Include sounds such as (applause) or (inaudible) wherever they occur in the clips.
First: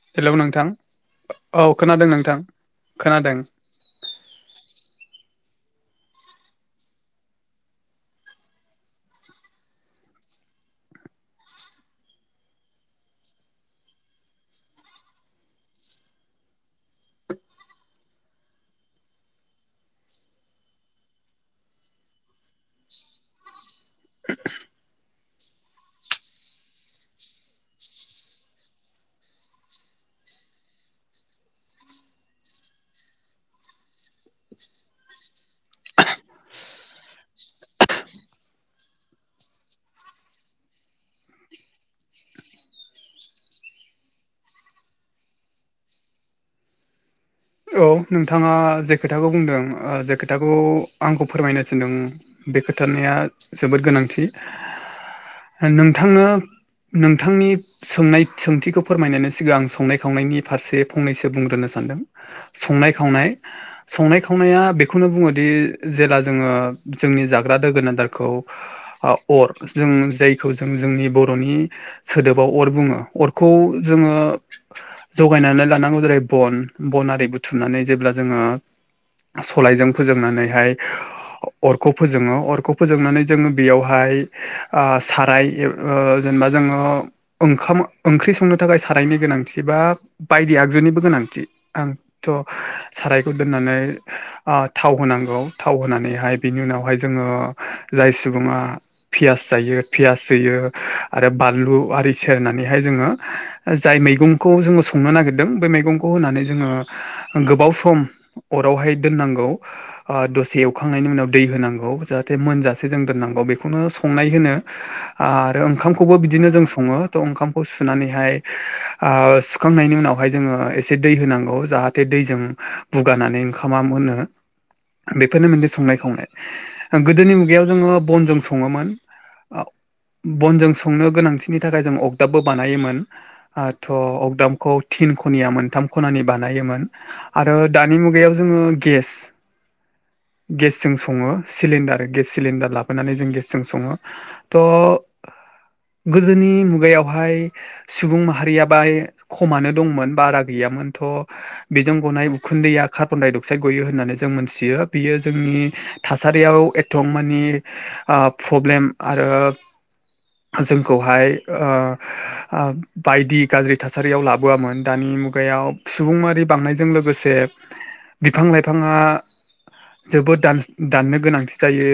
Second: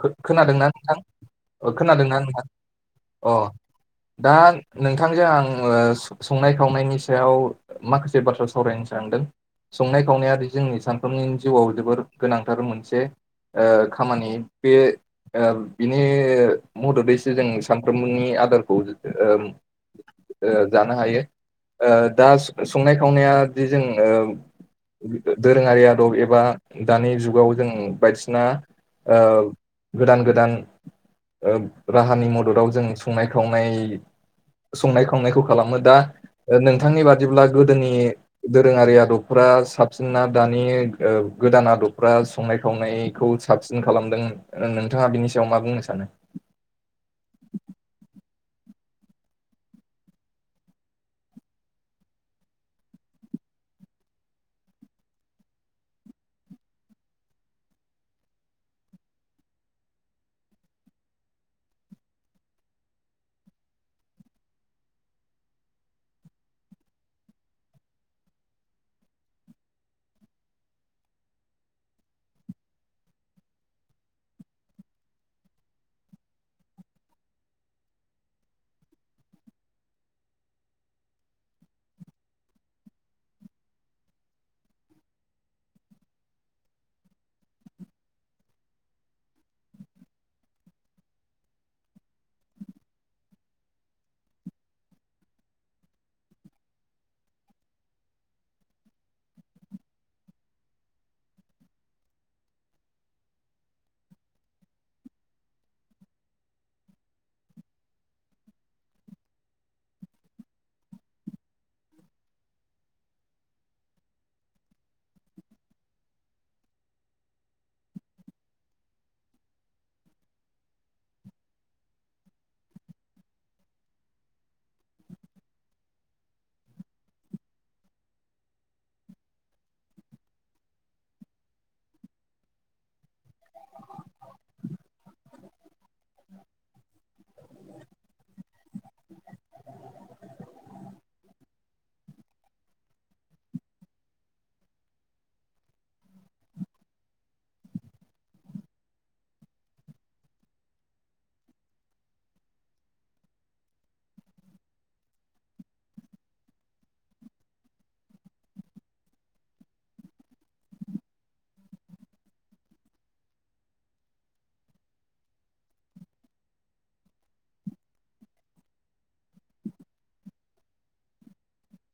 खो-खोनादोंना नोंथां ओ औ खोनादों खोनादोंना नोंथां? खोनादों अ दा नोंथांजों आं ओ संनाय खावनायनि सायाव माखासे बाथ्रा सावरायनो सानदों । संनाय खावनायादि जोंनि सानफ्रोमनि जिउआव जोबोर गोनांथार मोनसे ओ खामानि । बेयो ओ बिनि मददैसो जों सानफ्रोमबोनि आदारखौ ओ ओ जानो हायो ओ दा स-संनाय खावनायादि जों ओ दोरोङारि आदब एबा दानि जुगाव जों बायदिसिना ओ गोदान गोदान ओब राहानि मददाव जों संनाय खावनाय संनाय खावनायखौ खालामो दा ओ नोंथांनि बादिब्ला गोदोनि दोरोङारि आदबफोरा साबसिनना दानि ओब गोदान आदबफ्रा संनाय खावनायखौ साबसिन खालामदों ओ नोंथाङा बिनि सायाव मा बुंनो सानो? औ नोंथाङा जे खोथाखौ बुंदों ओ जे खोथाखौ आंखौ फोरमायनो थिनदों बे खोथानिया जोबोद गोनां । थि नोंथांनो नोंथांनि सोंनाय सोंथिखौ फोरमायनोनो सिगां संनाय खावनायनि फारसे फंनैसो बुंग्रोनो सानदों । संनाय खावनाय संनाय खावनाया बेखौनो बुङोदि जेला जोङो जोंनि जाग्रा दोगोन आदारखौ ओ अर जों जायखौ जों जोंनि बर'नि सोदोबाव अर बुङो अरखौ जोङो जगायनानै लानांगौ जेरै बन बन आरि बुथ थुमनानै जेब्ला जोङो सलायजों फोजोंनानैहाय अरखौ फोजोङो अरखौ फोजोंनानै जोङो बेयावहाय ओ साराय जे ओ जेनेबा जोङो ओंखाम ओंख्रि संनो थाखाय साराय नि गोनांथि बा बायदि आगजुनिबो गोनांथि आं थ सारायखौ दोननानै ओ थाव होनांगौ थाव होनानैहाय बिनि उनावहाय जोङो ओ जाय सुबुंआ पियास जायो पियास होयो आरो बानलु आरि सेरनानैहाय जोङो जाय मैगंखौ जोङो संनो नागिरदों बै मैगंखौ होनानै जोङो गोबाव सम अरावहाय दोननांगौ ओ दसे एवखांनायनि उनाव दै होनांगौ । जाहाथे मोनजासे जों दोननांगौ बेखौनो संनाय होनो आरो ओंखामखौबो बिदिनो जों सं ङो त ओंखामखौ सुनानैहाय ओ सुखांनायनि उनावहाय जोङो एसे दै होनांगौ । जाहाथे दैजों बुगानानै ओंखामा मोनो । बेफोरनो मोनसे संनाय खावनाय ओ गोदोनि मुगायाव जोङो बनजों सङोमोन । औ । बनजों संनो गोनांथिनि थाखाय जों अगदाबबो बानायोमोन ओ थ अगदाबखौ थि न खनिया मोनथाम खनानि बानायोमोन आरो दानि मुगायाव जोङो गेस (inaudible) गेसजों सङो सिलिन्दार गेस सिलिन्दार लाबोनानै जों गेसजों सङो थ गोदोनि मुगायावहाय सुबुं माहारिया बाय खमानो दंमोन बारा गैयामोन। थ बेजों गनाय उखुन्दैया कार्बन डाइ अक्साइद गयो होननानै जों मोनथियो बेयो जोंनि थासारियाव एथम मानि ओ प्रब्लेम आरो जोंखौहाय ओ ओ बायदि गाज्रि थासारियाव लाबोआमोन दानि मुगायाव सुबुं मारि बांनायजों लोगोसे बिफां लाइफाङा जोबोद दानस-दाननो गोनांथि जायो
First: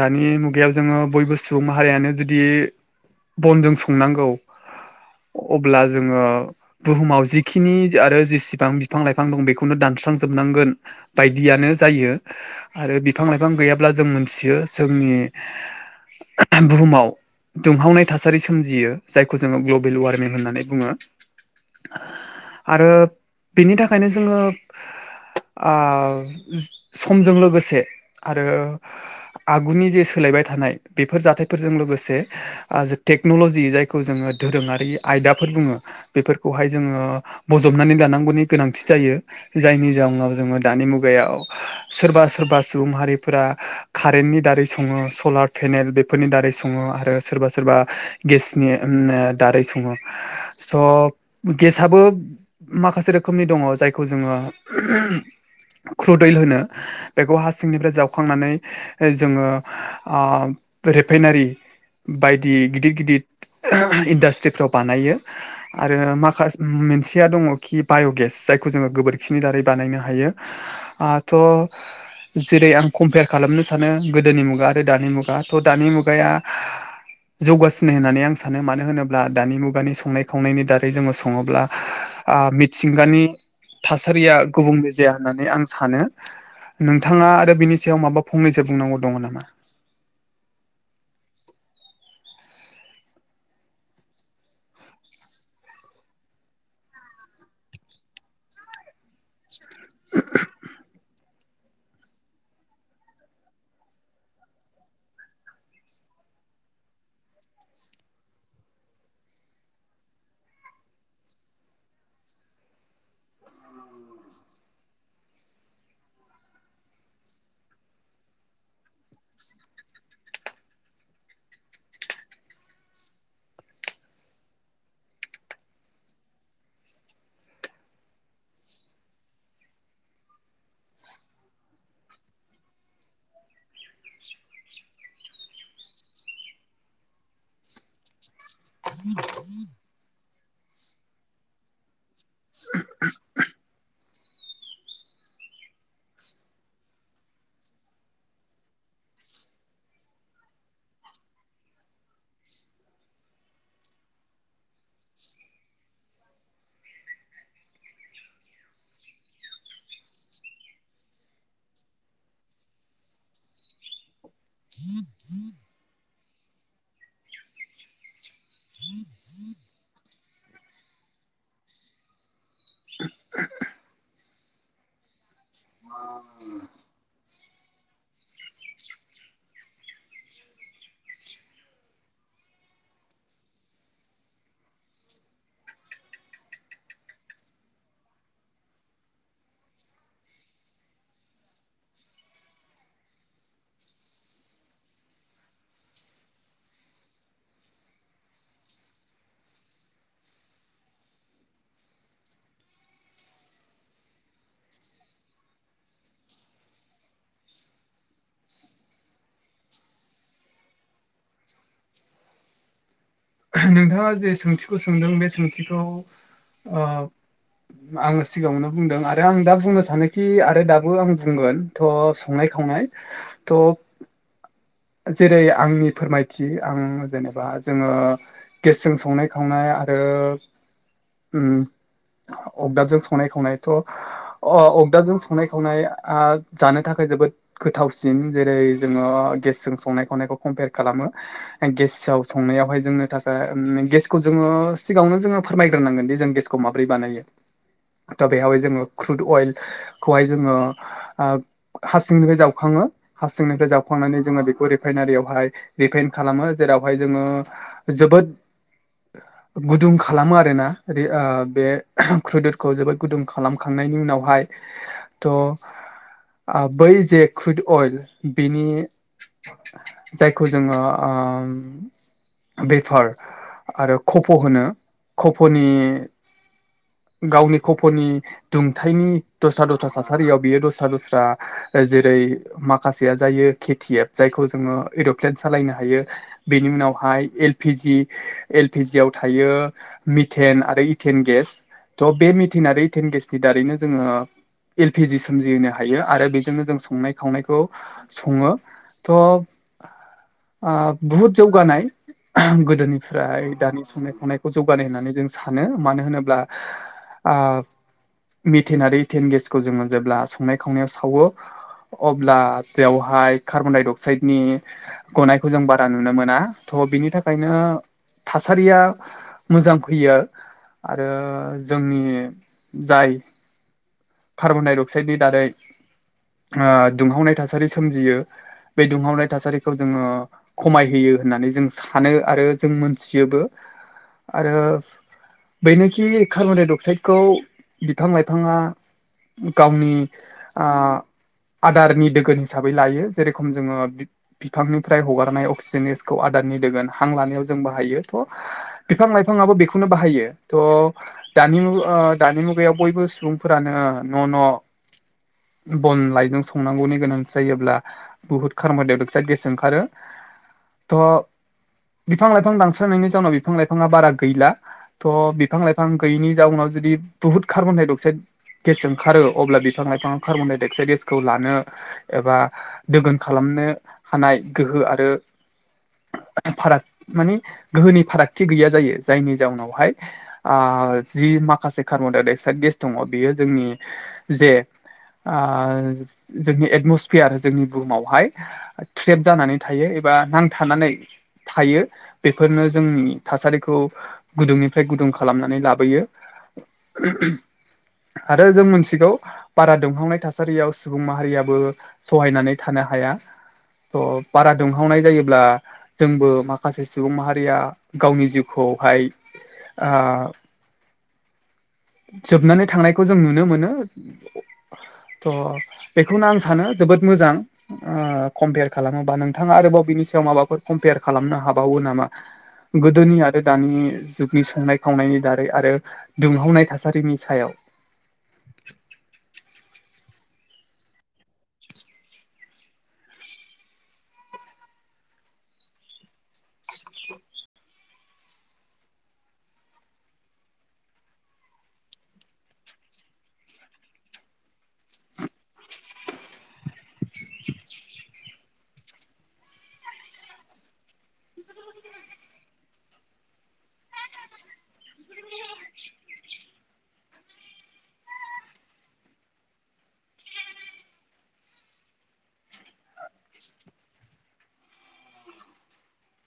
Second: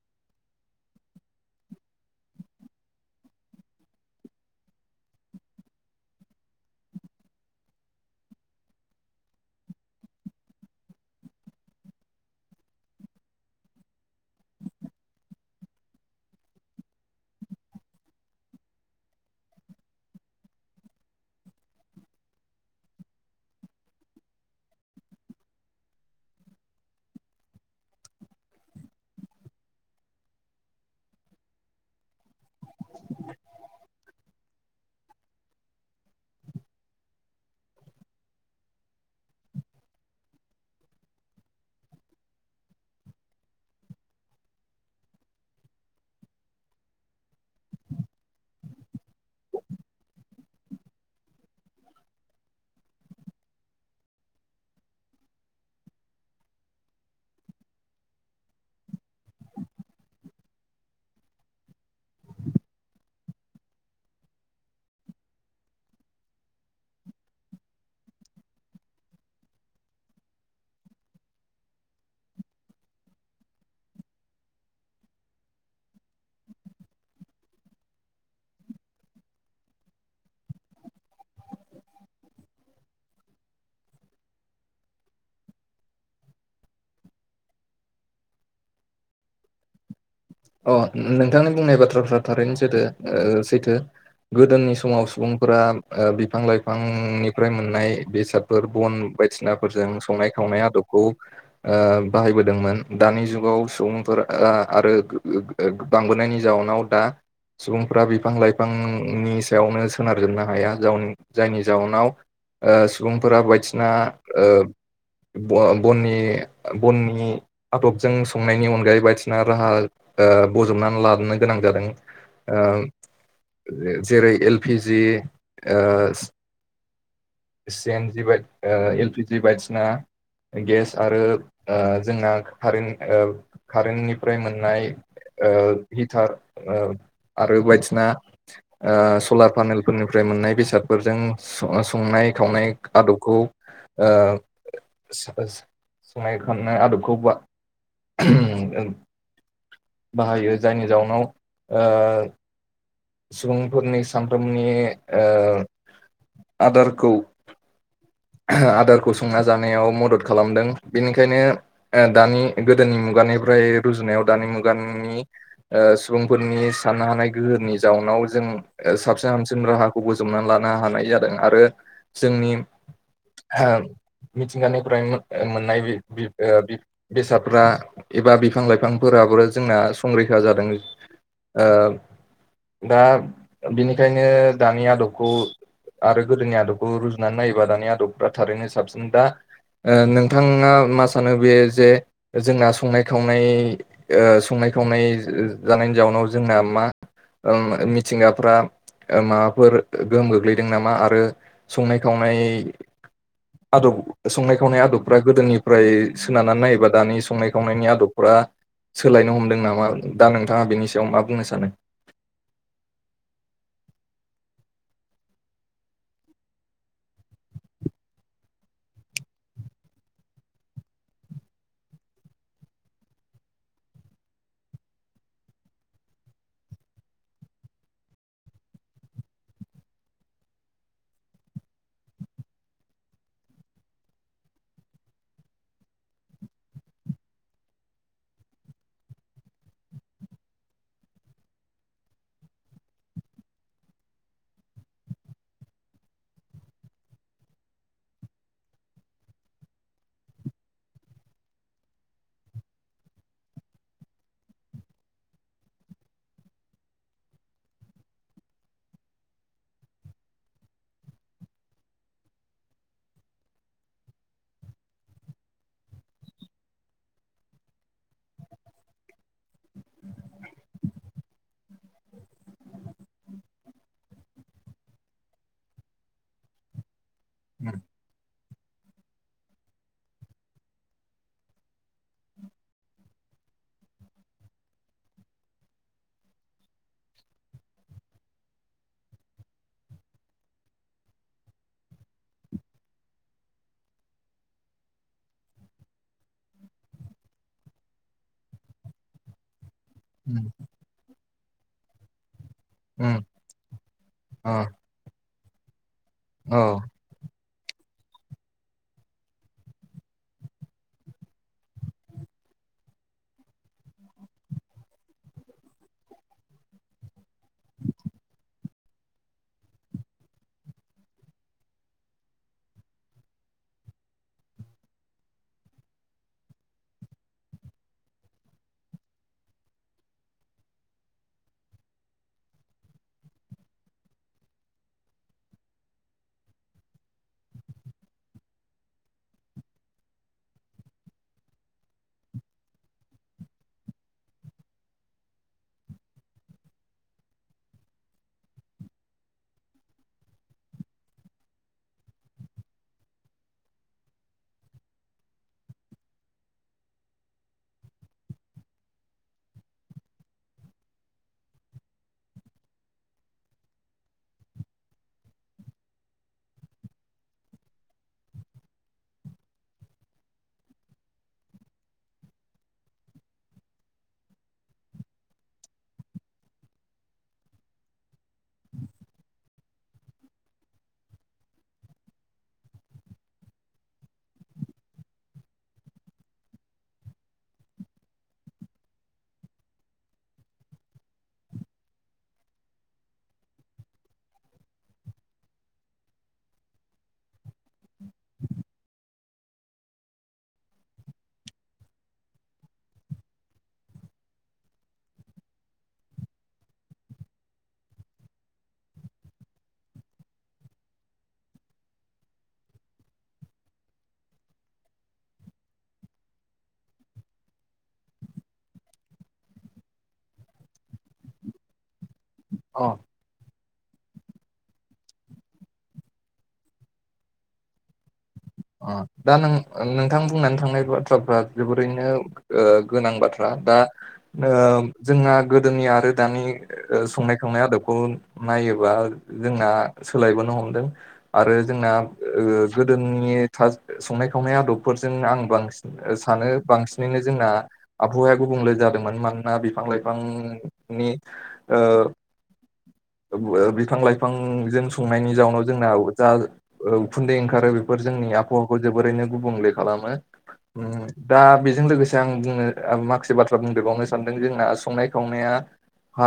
दानि मुगायाव जोङो बयबो सुबुं माहारिया जुदि बनजों सनांगौ अब्ला जोङो बुहुमाव जिखिनि आरो जेसेबां बिफां लाइफां दं बेखौनो दानस्रांजोबनांगोन बायदियानो जायो आरो बिफां लाइफां गैयाब्ला जों मोनथियो जोंनि बुहुमाव दुंहावनाय थासारि सोमजियो जायखौ जोङो ग्लबेल वार्मिं होननानै बुङो। (inaudible) आरो बिनि थाखायनो जोङो ओ समजों लोगोसे आरो आगुनि जे सोलाय बाय थानाय बेफोर जाथायफोरजों लोगोसे ओ जे टेकनलजि जायखौ जोङो दोरोंआरि आयदा दाफोर बुङो बेफोरखौहाय जोङो बजबनानै दानांगौनि गोनांथि जायो जायनि जाउनाव जोङो दानि मुगायाव सोरबा सोर बा सुबुं हारिफोरा कारेन्टनि दारै सङो सलार पेनेल बेफोरनि दारै सङो आरो सोरबा सोरबा गेसनि दारै सङो स' गेसआबो माखासे रोखोमनि दङ जायखौ जोङो ख्रुदैल होनो बेखौ हा सिंनिफ्राय जावखांनानै जोङो रेफाइनारि बायदि गिदिर गिदिर इन्डास्ट्रिफ्राव बानायो आरो माखा मोनसे सेया दङ खि बाय'गेस जायखौ जोङो गोबोरखिनि दारै बानायनो हायो थ जेरै आं कम्पेयार खालामनो सानो गोदोनि मुगा आरो दानि मुगा थ' दानि मुगाया जौगासिनो होननानै आं सानो मानो होनोब्ला दानि मुगानि संनाय खावनायनि दारै जोङो सङोब्ला मिथिंगानि थासारिया गुबुंले जाया होननानै आं सानो। नोंथाङा आरो बिनि सायाव माबा फंनैसो बुंनांगौ दङ नामा? अ नोंथांनि बुंनाय बाथ्राफ्रा थारैनो जादो सैथो। गोदोनि समाव सुबुंफोरा बिफां लाइफांनिफ्राय मोननाय बेसादफोर बन बायदिसिना फोरजों संनाय खावनाय आदबखौ बाहायबोदोंमोन दानि जुगाव सुबुंफोरआ आरो बांबोनायनि जाउनाव दा सुबुंफ्रा बिफां लाइफांनि सायावनो सोनारजोबनो हाया जाउ जायनि जाउनाव सुबुंफोरा बायदिसिना बननि बननि आदबजों संनायनि अनगायै बायदिसिना राहा बजबनानै लानो गोनां जादों। जेरै एलपिजि सि एनजि बाइ एलपिजि बाइदिसिना गेस आरो जोंना कारेन्ट कारेन्टनिफ्राय मोननाय हिटार आरो बायदिसिना सलार पानेल फोरनिफ्राय मोननाय बेसादफोरजों सं-संनाय खावनाय आदबखौ सा-सा-संनाय खांनाय आदबखौ बा बाहायो जायनि जाउनाव सुबुंफोरनि सामफ्रोमनि आदारखौ आदारखौ संना जानायाव मदद खालामदों बेनिखायनो दानि गोदोनि मुगा मुगानिफ्राय रुजुनायाव दानि मुगानि सुबुंफोरनि साननो हानाय गोहोनि जाउनाव खौ साबन हामसिन राहाखौ बोजबनानै लानो हानाय जादों आरो जोंनि हाम मिथिंगानिफ्राय मो मोन्नाय बि-बि-बि बेसादफ्रा एबा बिफां लाइफांफोरा फाबोरा जोंना संरैखा जादों। ओ दा बिनिखायनो दानि आदबखौ आरो गोदोनि आदबखौ रुजुनानै नायोबा दानि आदबफ्रा थारैनो साबसिन दा ओ नोंथांङा मा सानो बे जे जोंना संनाय खावनाय ओ संनाय नाय खावनाय जो जानायनि जाउनाव जोंना मा ओम मिथिंगाफ्रा माबाफोर गोहोम गोग्लैदों नामा आरो संनाय खावनाय आदब संनाय खावनाय आदबफ्रा गोदोनिफ्राय सोनारनानै नायोबा दानि संनाय खावनायनि आदब फोरा सोलायनो हमदों नामा? दा नोंथांङा बेनि सायाव मा बुंनो सानो? नोंथांङा जे सोंथिखौ सोंदों बे सोंथिखौ ओ आंङो सिगांङावनो बुंदों आरो आं दा बुंनो सानोखि आरो दाबो आं बुंगोन थ' संनाय थंनाय (inaudible) जेरै आंनि फोरमायथि आं जेनेबा जोंङो गेसजों संनाय खावनाय आरो उम अगदाबजों संनाय खावनाय थ' अ अगदाबजों संनाय खावनाय जानो थाखाय जोबोद गोथावसिन जेरै जोंङो गेस जों संनाय खावनायखौ कम्पयार खालामो गेसाव संनायावहाय जोंनो थाखाय गेसखौ जोंङो सिगांङावनो जोंङो फोरमायग्रोनांगोन दि जों गेसखौ माबोरै बानायो। दा बेहहाय जोंङो क्रुद अइल खौहाय जोंङो हा सिंनिफ्राय जावखांङो। ङो हारसिंनिफ्राय जावखांनानै जोंङो बे बो रिफाइनारियावहाय रिफाइन खालामो जेरावहाय जोंङो जोबोद गुदुं खालामो आरोना बे क्रुदतखौ जोबोद गुदुं खालामखां दिहुननायनि उनावहाय थ आ बै जे कुइद अइल बिनि जायखौ जोंङो ओम बेफार आरो कफ' होनो कफ'नि गावनि उम खफ'नि दुंथायाइनि दस्रा दस्रा थासारियाव बेयो दस्रा दस्रा जेरै माखासेया जायो । खेथियेब जायखौ जोंङो एर'प्लेन सालायनो हायो बेनि उनावहाय L P G L P G आव थायो मिथेन आरो इथेन गेस थह बे मिटिनारिइटेन गेसनि दारैनो जोंङो एल पि जि सोमजिहोनो हायो आरो बेजोंनो जों संनाय खावनायखौ संङो थह उम ओ बहुत जौगानाय उम गोदोनिफ्राय दानि संनाय खावनायखौ अ जौगानाय होननानै जों सानो मानो होनो औ आ मिथेन आरो इटेन गेसखौ जोंङो जेब्ला संनाय खावनायाव सावो अब्ला बेवहाय कार्बन-डाइ-अक्साइदनि गनायखौ जों बारा नुनो मोना। अ बिनि थाखायनो थासारिया मोजां फैयो आरो जोंनि जाय कार्बन-डाइ-अक्साइडनि दारै हो दुंहावनाय थासारि सोमजियो बे दुंहावनाय थासारिखौ जोंङो खमायहैयो। यो होननानै जों सानो आरो जों मोनथियोबो आरो बेनोखि कार्बनडाइ अक्साइदखौ बिफां लाइफांङा गावनि आ आदारनि दोगोन हिसाबै लायो जेरेखम जोंङो बिफांनिफ्राय हगारनाय अक्सिजेनस खौ आदार थोरनि दोगोन हां लानो जों बाहायोथ बिफां लाइफांयाबो बेखौनो बाहायो थ दानि मुग ओ दानि मुगायाव बयबो सुबुंफोरानो न' न' बन लाइजों संनांगौनि गोनांथि जायोब्ला बुहुत कार्बन-डाइ-अक्साइद गेस ओंखारो। थ' बिफां लाइफां बांस्रांनायनि जाउनाव बिफां लाइफाङा बारा गैला थ' बिफां लाइफां गैयिनि जाउनाव जुदि बहुत कार्बन दाइ अक्साइद गेस ओंखारो अब्ला बिफां लाइफां कार्बन दाइ अक्साइद गेसखौ लानो एबा दोगोन खालामनो हानाय गोहो आरो (inaudible) (unintelligible) फाराग माने गोहोनि फारागथि गैया जायो जायनि जाउनावहाय ओ जि माखासे कार्बनडाइक्साइद गेस दङ बेयो जोंनि जे आ जोंनि एटमसफेयार जोंनि बुहुमावहाय ट्रेब जानानै थायो। बा थानानै थानानै थायो बेफोरनो जोंनि थासारिखौ गुदुंनिफ्राय गुदुं खालामनानै लाबोयो। आरो जों मोनथिगौ बारा दुंहांनाय थासारियाव सुबुं माहारियाबो सहायनानै थानो हा या। थ' बारा दुंहावनाय जायोब्ला जोंबो माखासे सुबुं माहारिया गावनि जिउखौ खौ हाय आ जोबनानै थांनायखौ जों नुनो मोनो। थह बेखौनो आं सानो जोबोद मोजां कम्पियार खालामोबा नोंथाङा आरोबाव बिनि सायाव माबाफोर कम्पेयार खालामनो हाबावो नामा अ गोदोनि आरो दानि जुगनि सोंनाय खावनायनि दारै आरो दुंहावनाय थासारिनि सायाव अ दा नों नोंथां बुंनानै थांनाय बाथ्राफ्रा जोबोरैनो गोनां बाथ्रा दा जोंना गोदोनि आरो दानि संनाय खावनाय आदब खौनायोबा जोंना सोलायबोनो हमदों आरो जोंना जोंनि संनाय खावनाय आदबफोरजोंनो आं बांसिन सानो बांसिनैनो जोंना आबहावाया गुब गुबुंले जादोंमोन मानोना बिफां लाइफांनि बिफां लाइफांजों संनायनि जाउनाव जोंना जा उखुन्दै ओंखारो बेफोर जोंनि आफ हावाखौ जोबोरैनो गुबुंले खालामो। दा बेजों लोगोसे आं जोंनो माखासे बाथ्रा बुंदबावनो सानदों जोंना संनाय खावनाया ओ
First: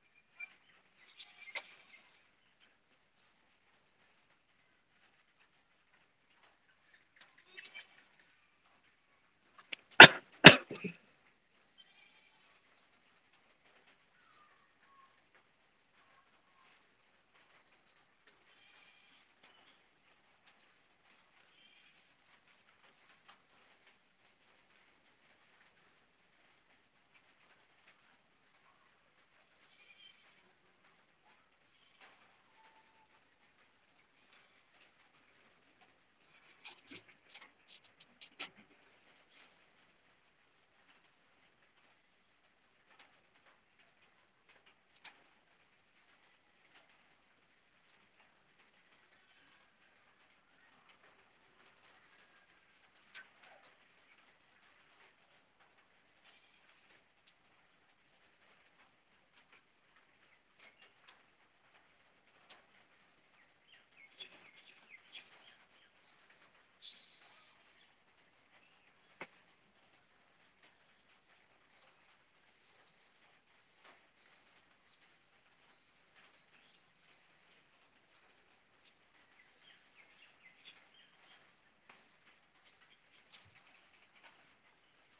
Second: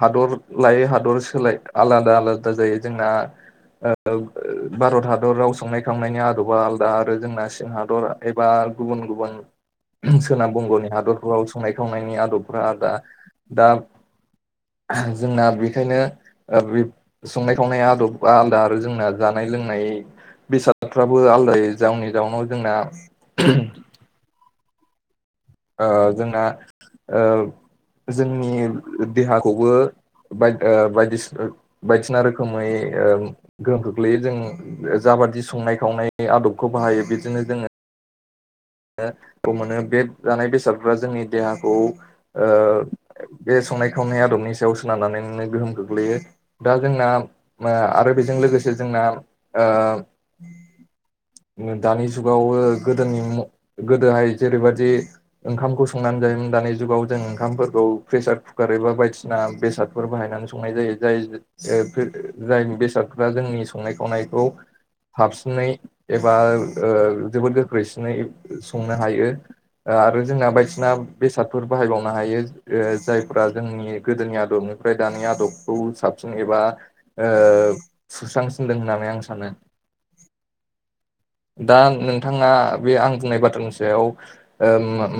हादर लायै हादर सोलाय आलादा आलादा जायो जोंना ओ भारत हादराव संनाय खांनायनि आदार आरोबा आलदा आरो जोंना सिं हादर एबा गुबुन गुबुन सोनाब बंग'नि हादरफोराव संनाय खावनायनि आदबफोरा आलादा दा जोंना बेखायनो बे संनाय खावनाया आदब आलादा आरो जोंना जानाय लोंनाय बेसाद फ्राबो आलदायै जावनि जाउनाव जोंना ओ जोंना ओ जोंनि देहाखौबो बायदिना ओ बायदिसिना रोखोमै गोहोम खोख्लैयो जों जा खाबादि संनाय खावनाय आदबखौ बाहायो बेजोंनो जोङो मोनो बे जानाय बेसादफ्रा जोंनि देहाखौ ओ बेस संनाय खावनाय आदबनि सायाव सोनारनानैनो गोहोम गोग्लैयो दा जोंना आरो बेजों लोगोसे जोंना ओ दानि जुगाव गोदोनि गोदोहाय जेरैबायदि ओंखामखौ संनानै जायोमोन दानि जुगाव जों ओंखामफोरखौ प्रेसार कुकार बदिसिना बेसाद बाहायनानै संनाजायो बिदिनो जोंनि संनाय खावनायखौ थाबसिनै एबा जोबोद गोख्रैसिनै संनो हायो। आरो जोंना बायदिना बेसादफोर बाहायबावनो हायो जायफ्रा जोंनि गोदोनि आदब बेनिफ्राय दानि आदबखौ साबसिन एबा ओ सुस्रांसिनदों होननानै आं सानो (inaudible) (unintelligible) दा नोंथाङा बे आं बुंनाय बाथ्रानि सायाव ओम मा